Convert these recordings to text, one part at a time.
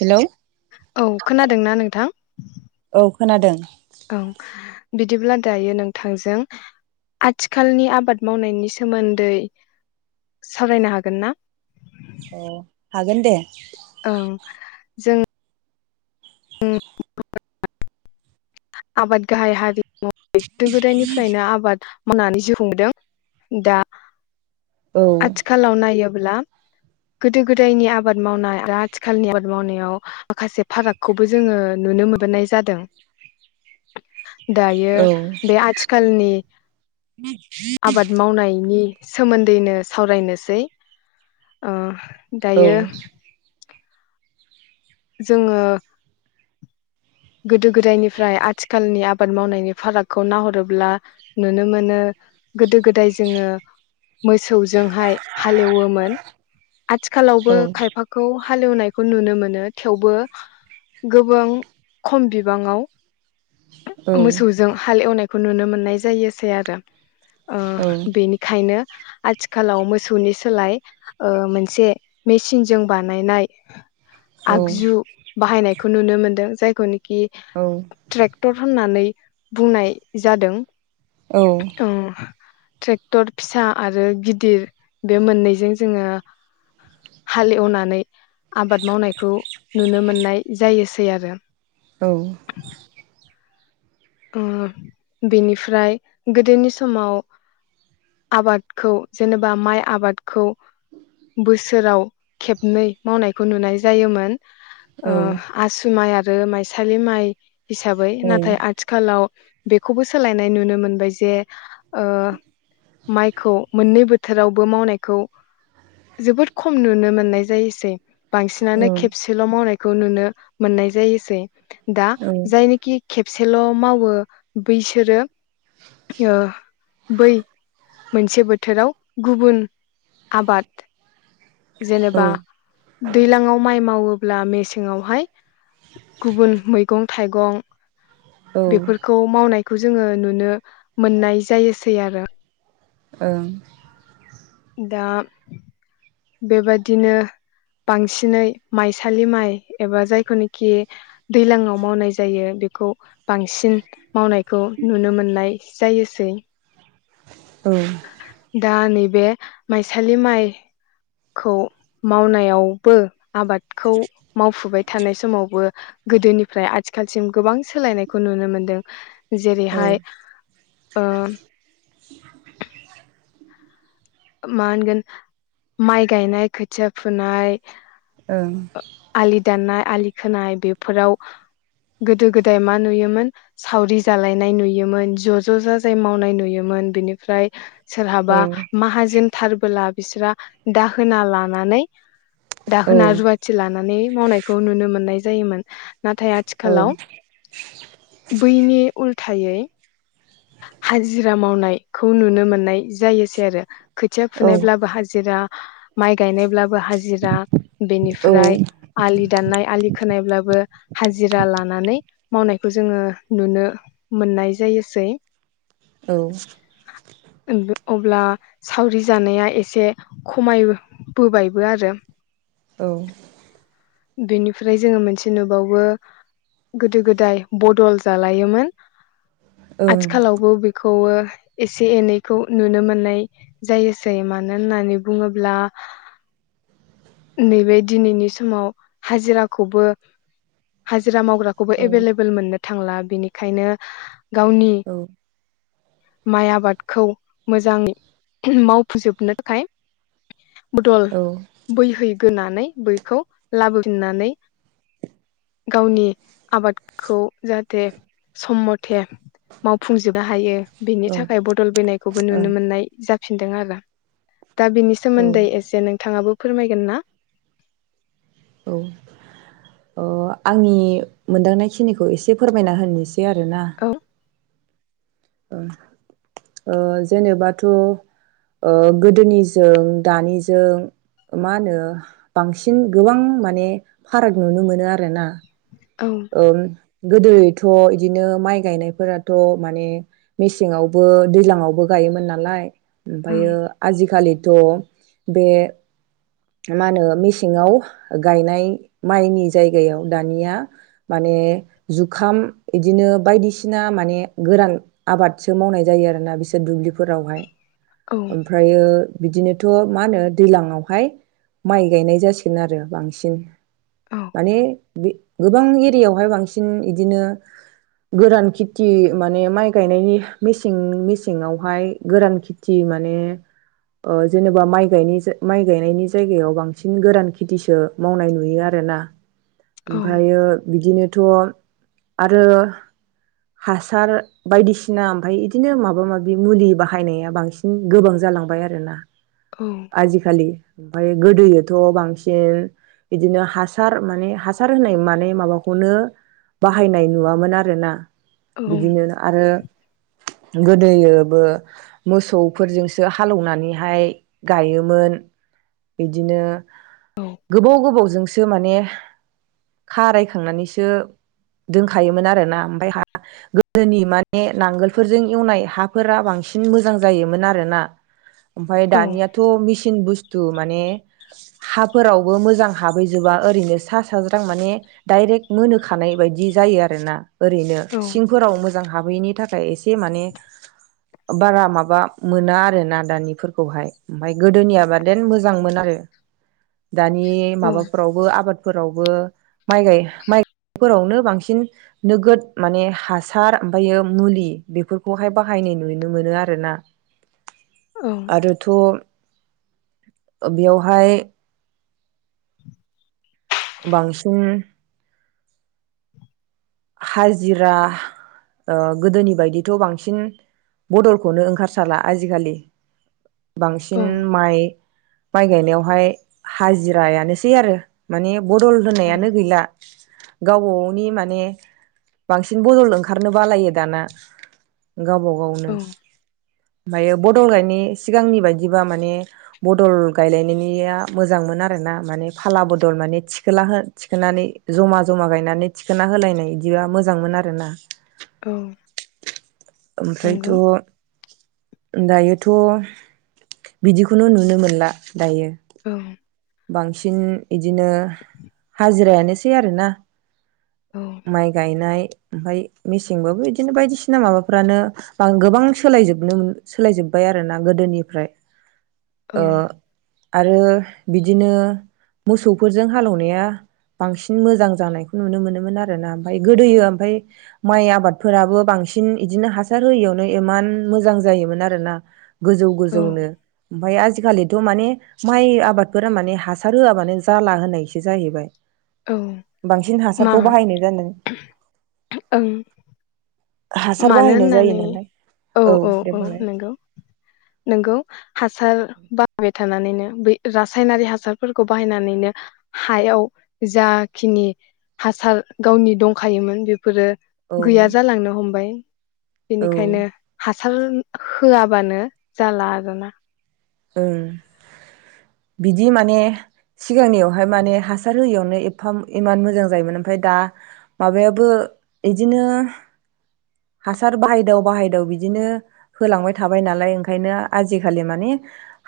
Hello औ खोनादोंना नोंथां? खौ खोनादों। ओं बिदिब्ला दायो नोंथांजों आथिखालनि आबाद मावनायनि सोमोन्दै सावरायनो हागोन ना? अ हागोन दे। ओं जों उम आबाद गाहाय हारि मह गोदो गोदायनिफ्रायनो आबाद मावनानै जिउ खुंबोदों दा औ आथिखालाव नायो ब्ला गोदो गोदायनि आबाद मावनाय आरो आथिखालनि आबाद मावनायाव माखासे फारागखौबो जोङो नुनो मोननाय जादों। दायो औ बे आथिखालनि आबाद मावनायनि सोमोन्दैनो सावरायनोसै ओ औ दायो जोङो गोदो गोदायनिफ्राय आथिखालनि आबाद मावनायनि फारागखौ नाहरोब्ला नुनो मोनो। गोदो गोदाय जोङो मोसौजोंहाय हालेवोमोन। आथिखालावबो औ खायफाखौ हालेवनायखौ नुनो मोनो। थेवबो गोबां खम बिबाङाव औ मोसौजों हाल एवनाय खौ नुनो मोननाय जायोसै आरो। ओ औ बेनिखायनो आथिखालाव मोसौनि सोलाय ओ मोनसे मेचिनजों बानायनाय औ आगजु बाहायनाय- खौ नुनो मोनदों जायखौनो कि औ ट्रेक्टर होननानै बुंनाय जादों। औ ट्रेक्टर फिसा आरो गिदिर बे मोननैजों जोङो हाल एवनानै आबाद मावनाय खौ नुनो मोननाय जायोसै आरो। औ ओ बेनिफ्राय गोदोनि समाव आबादखौ जेनेबा माइ आबादखौ बोसोराव खेबनै मावनायखौ नुनाय जायोमोन। ओ आसु माइ आ रो माइ सालि माइ हिसाबै नाथाय आ आथिखालाव बेखौबो सोलायनाय नुनो मोनबाय जे ओ माइखौ मोननै बोथोरावबो मावनायखौ जोबोद खम नुनो मोननाय जायोसै। बांसिनानो खेबसेल मावनाय खौ नुनो मोननाय जायोसै। दा जायनिखि खेबसे हेल मावो। बैसोरो ओ बै मोनसे बोथोराव गुबुन आबाद जेनेबा दैलाङाव माइ मावो। अब्ला मेसेंआवहाय गुबुन मैगं थाइगं बेफोरखौ मावनाय खौ जोङो नुनो मोननाय जायोसै आरो। ओं दा बेबादिनो बांसिनै माइसालि माइ एबा जायखौनिखि दैलाङाव मावनाय जायो। बेखौ बांसिन मावनायखौ नुनो मोननाय जायोसै। ओं औ दा नै बे माइसालि माइखौ मावनायावबो बे आबादखौ मावफुबाय थानाय समावबो गोदोनिफ्राय आथिखालसिम गोबां सोलायनायखौ नुनो मोनदों। ओं औ औ जेरैहाय ओ [inaudible] मा होनगोन माइ गायनाय खोथिया फुनाय ओं आलि दाननाय आलि खोनाय बेफोराव गोदो गोदाय मा नुयोमोन सावरि जालायनाय नुयोमोन ज ज जा जाय मावनाय नुयोमोन। बिनिफ्राय सोरहाबा जोनथारबोला बिसोर दाहोना लानानै दाहोना रुवाथि लानानै मावनायखौ नुनो मोननाय जायोमोन नाथाय औ औ आथिखालाव औ बैनि उल थायै हाजिरा मावनायखौ नुनो मोननाय जायोसै आरो । खोथिया ओं औ फुनायब्लाबो हाजिरा माइ गायनायब्ला हाजिरा औ बेनिफ्राय आलि दाननाय आलि खोनायब्लाबो हाजिरा लानानै मावनायखौ जोङो नुनो मोननाय जायोसै । औ अब्ला सावरि जानाया एसे खमायबोबायबो आरो औ' बेनिफ्राय जोङो मोनसे नुबावो गोदो गोदाय बदल जालायोमोन । आथिखालावबो बेखौ खौबो एसे एनैखौ नुनो मोननाय जायोसै मानो होननानै बुङोब्ला नैबे दिनैनि समाव हाजिराखौबो हा जिरा मावग्राखौबो एभेलेबोल मोननो थांला बिनिखायनो गावनि माइ आबादखौ मोजाङै मावफुंजोबनो थाखाय बदल औ बैहै होनानै बैखौ लाबोफिननानै गावनि आबादखौ जाहाथे सम मथे मावफुंजोबनो हायो बेनि थाखाय बदल बयनायखौबो नुनो मोननाय जा फिनदों आरो दा बिनि सोमोनदै एसे नोंथाङाबो फोरमायगोन ना औ अ आंनि मोनदांनायखिनिखौ एसे फोरमायना होनि । सै आरोना औ ओ ओ जेनेबाथ' ओ गोदोनिजों दानिजों मा होनो बांसिन गोबां माने फाराग नुनो मोनो आरोना । औ ओम गोदोथ' इदिनो माइ गायनायफोराथ' माने मेसेंवबो दैज्लांवबो गायोमोन नालाय । ओं ओमफ्रायो आजिखालिथ' बे मा होनो मेसेङाव गायनाय माइनि जायगायाव दानिया माने जुखाम इदिनो बायदिसिना माने गोरान आबादसो मावनाय जायो आरोना बिसोर दुब्लिफोरावहाय। औ ओमफ्रायो बिदिनो थ मा होनो दैलांवहाय माइ गायनाय जासिगोन आरो बांसिन। औ माने गोबां दैयावहाय बांसिन इदिनो गोरान खेथि माने माइ गायनायनि मेसें मेसेङावहाय गोरान खेथि माने ओ जेनेबा माइ गाय माइ गायनायनि जायगायाव बांसिन गोरान खेथिसो मावनाय नुयो आरोना। औ ओमफ्रायो बिदिनोथ आरो हासार बायदिसिना ओमफ्राय इदिनो माबा माबि मुलि बाहायनाया बांसिन गोबां जालांबाय आरोना। औ आजिखालि ओमफ्राय गोदोयोथ बांसिन बिदिनो हासार माने हासार होनाय माने माबा खौनो बाहायनाय नुवामोन आरो ना बिदिनो आरो गोदोयोबो मोसौफोरजोंसो हालेवनानैहाय गायोमोन। बिदिनो औ गोबाव गोबावजोंसो माने खाराय खांनानैसो दोनखायोमोन आरोना ओमफ्राय हा गोदोनि माने नांगोलफोरजों एवनाय हाफोरा बांसिन मोजां जायोमोन आरोना। ओमफफ्राय औ दानियाथ मिसिन बुस थु माने हाफोरावबो मोजां हाबैजोबा ओरैनो सा साज्रां माने डाइरेक्ट मोनोखानाय बायदि जायो आरोना। ओरैनो औ सिंफोराव मोजां हाबहैयैनि थाखाय एसे माने बारा माबा मोना आरोना दानिफोरखौहाय। ओमफफ्राय गोदोनियाबादेन मोजांमोन आरो। दानि औ माबाफ्रावबो आबाद फोरावबो माइ गाय माइफोरावनो बांसिन नोगोद माने हासार ओमफ्रायो मुलि बेफोरखौहाय बाहायनाय नुनो मोनो आरोना। आरोथ बेवहाय बांसिन हाजिरा ओ गोदोनि बायदिथ बांसिन बदलखौनो ओंखारसारला आजिखालि। औ बांसिन माइ माइ गायनायावहाय हाजिरायानोसै आरो मान बदल होनायानो गैला। गावबा गावनि माने बांसिन बदल ओंखारनो बालायो दाना। गावबा औ गावनो ओमफाय बदल गायनाय सिगांनि बायदिबा माने बदल गायलायनायनिया मोजांमोन आरोना माने फाला बदल माने थिखोला थिखोनानै जमा जमा गायनानै थिखोना होलायनाय। बिदिबा मोजांमोन आरोना औ ओमफ्रायथ नंगौ दायोथ' बिदिखौनो नुनो मोनला दायो । औ बांसिन बिदिनो हाजिरायानोसै आरोना । औ माइ गायनाय ओमफफ्राय मेसेंबाबो बिदिनो बायदिसिना माबाफ्रानो गोबां सोलायजोबनो सोलाय जोब्बाय आरो ना गोदोनिफ्राय औ ओ आरो [inaudible] बिदिनो मोसौफोरजों हालौवनाया बांसिन मोजां जानायखौ नुनो मोनोमोन आरोना ओमफफ्राय गोदोयो ओमफफ्राय माइ आबादफोराबो बांसिन बिदिनो हासार होयियावनो इमान मोजां जायोमोन आरोना । गोजौ औ गोजौनो ओमफफ्राय आजिखालि माने माइ आबाद बे फोर माने हासार होआबानो जाला होनायसो जाहैबाय औ । बांसिन मा हासारखौ बाहायनाय जादों । ओं मानो होननानै औ औ दे औ बुंलाय नंगौ नोंगौ हासार बाहायबाय थानानैनो बै रासायनारि हासारफोरखौ बाहायनानैनो हायाव जाखिनि हासार गावनि दंखायोमोन बे फोर औ गैया जालांनो हम बाय औ हासार होआबानो जाला आरोना । ओं बिदि माने सिगांनियावहाय माने हासार होयियावनो एफा इमान मोजां जायोमोन ओमफफ्राय दा माबायाबो बिदिनो हासार बाहायदाव बाहायदाव बिदिनो होलांबाय थाबाय नालाय ओंखायनो आजिखालि माने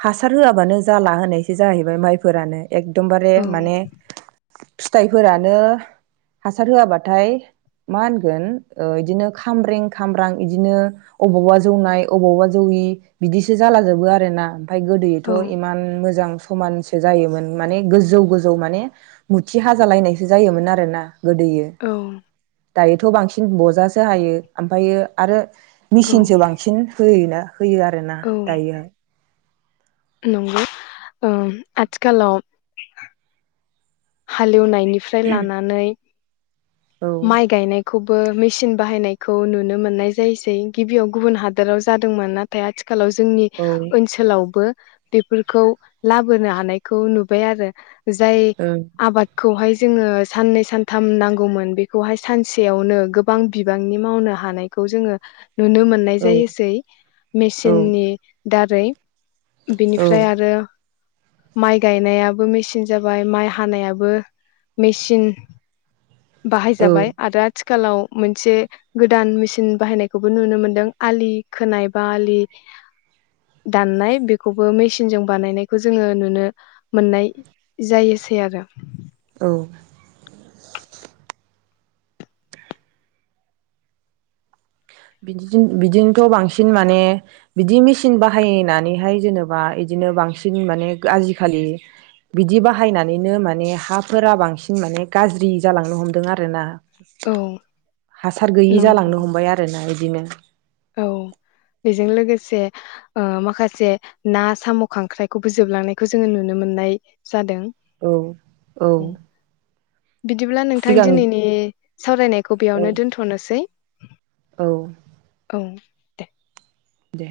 हासार होआबानो जाला होनायसो जाहैबाय माइफोरानो एकदमबारे औ माने फिथाइफोरानो हासार होआबाथाय मा होनगोन बिदिनो खामब्रें खामब्रां बिदिनो अबावबा जौनाय अबावबा जौयि बिदिसो जालाजोबो आरो ना । ओमफाय गोदोथ' औ इमान मोजां समानसो जायोमोन माने गोजौ गोजौ माने मुथि हाजालायनायसो जायोमोन आरोना गोदोयो औ दायोथ' बांसिन बजासो हायो ओमफ्रायो आरो औ मिसिंसो बांसिन होयोना । होयो आरोना औ दायोहाय । नंगौ ओम आथिखालाव हालेवनाय निफ्राय लानानै औ माइ गायनाय खौबो मेचिन बाहायनायखौ नुनो मोननाय जायोसै गिबियाव गुबुन हादोराव जादोंमोन नाथाय आथि आथिखालाव जोंनि औ ओनसोलावबो बेफोरखौ लाबोनो हानायखौ नुबाय आरो जाय ओं आबादखौहाय जोङो साननै सानथाम नांगौमोन बे बेखौहाय सानसेयावनो गोबां बिबांनि मावनो हानायखौ जोङो नुनो मोननाय औ जायोसै औ मेसिननि दारै बेनिफ्राय औ आरो माइ गायनायाबो मेचिन जाबाय माइ हानायाबो मेचिन बाहायजाबाय आरो आथि आथिखालाव मोनसे गोदान मेसिन बाहायनायखौबो नुनो मोनदों आलि खोनाय बा आलि दाननाय बेखौबो मेसिनजों बानायनायखौ जोङो नुनो मोननाय जायोसै आरो औ बिदि बिदिनोथ' बांसिन माने बिदि मेसिन बाहायनानैहाय जेनेबा बिदिनो बांसिन माने आजिखालि बिदि बाहायनानैनो माने हाफोरा बांसिन माने गाज्रि जालांनो हमदों आरोना औ हासार गैयि जालांनो नंगौ हमबाय आरो ना इदिनो औ बेजों लोगोसे ओ माखासे ना साम' खांख्राइखौबो जोबलांनायखौ जोङो नुनो मोननाय जादों औ औ बिदिब्ला नोंथां सिगां दिनैनि सावरायनायखौ औ बेयावनो दोन्थ'नोसै औ औ दे दे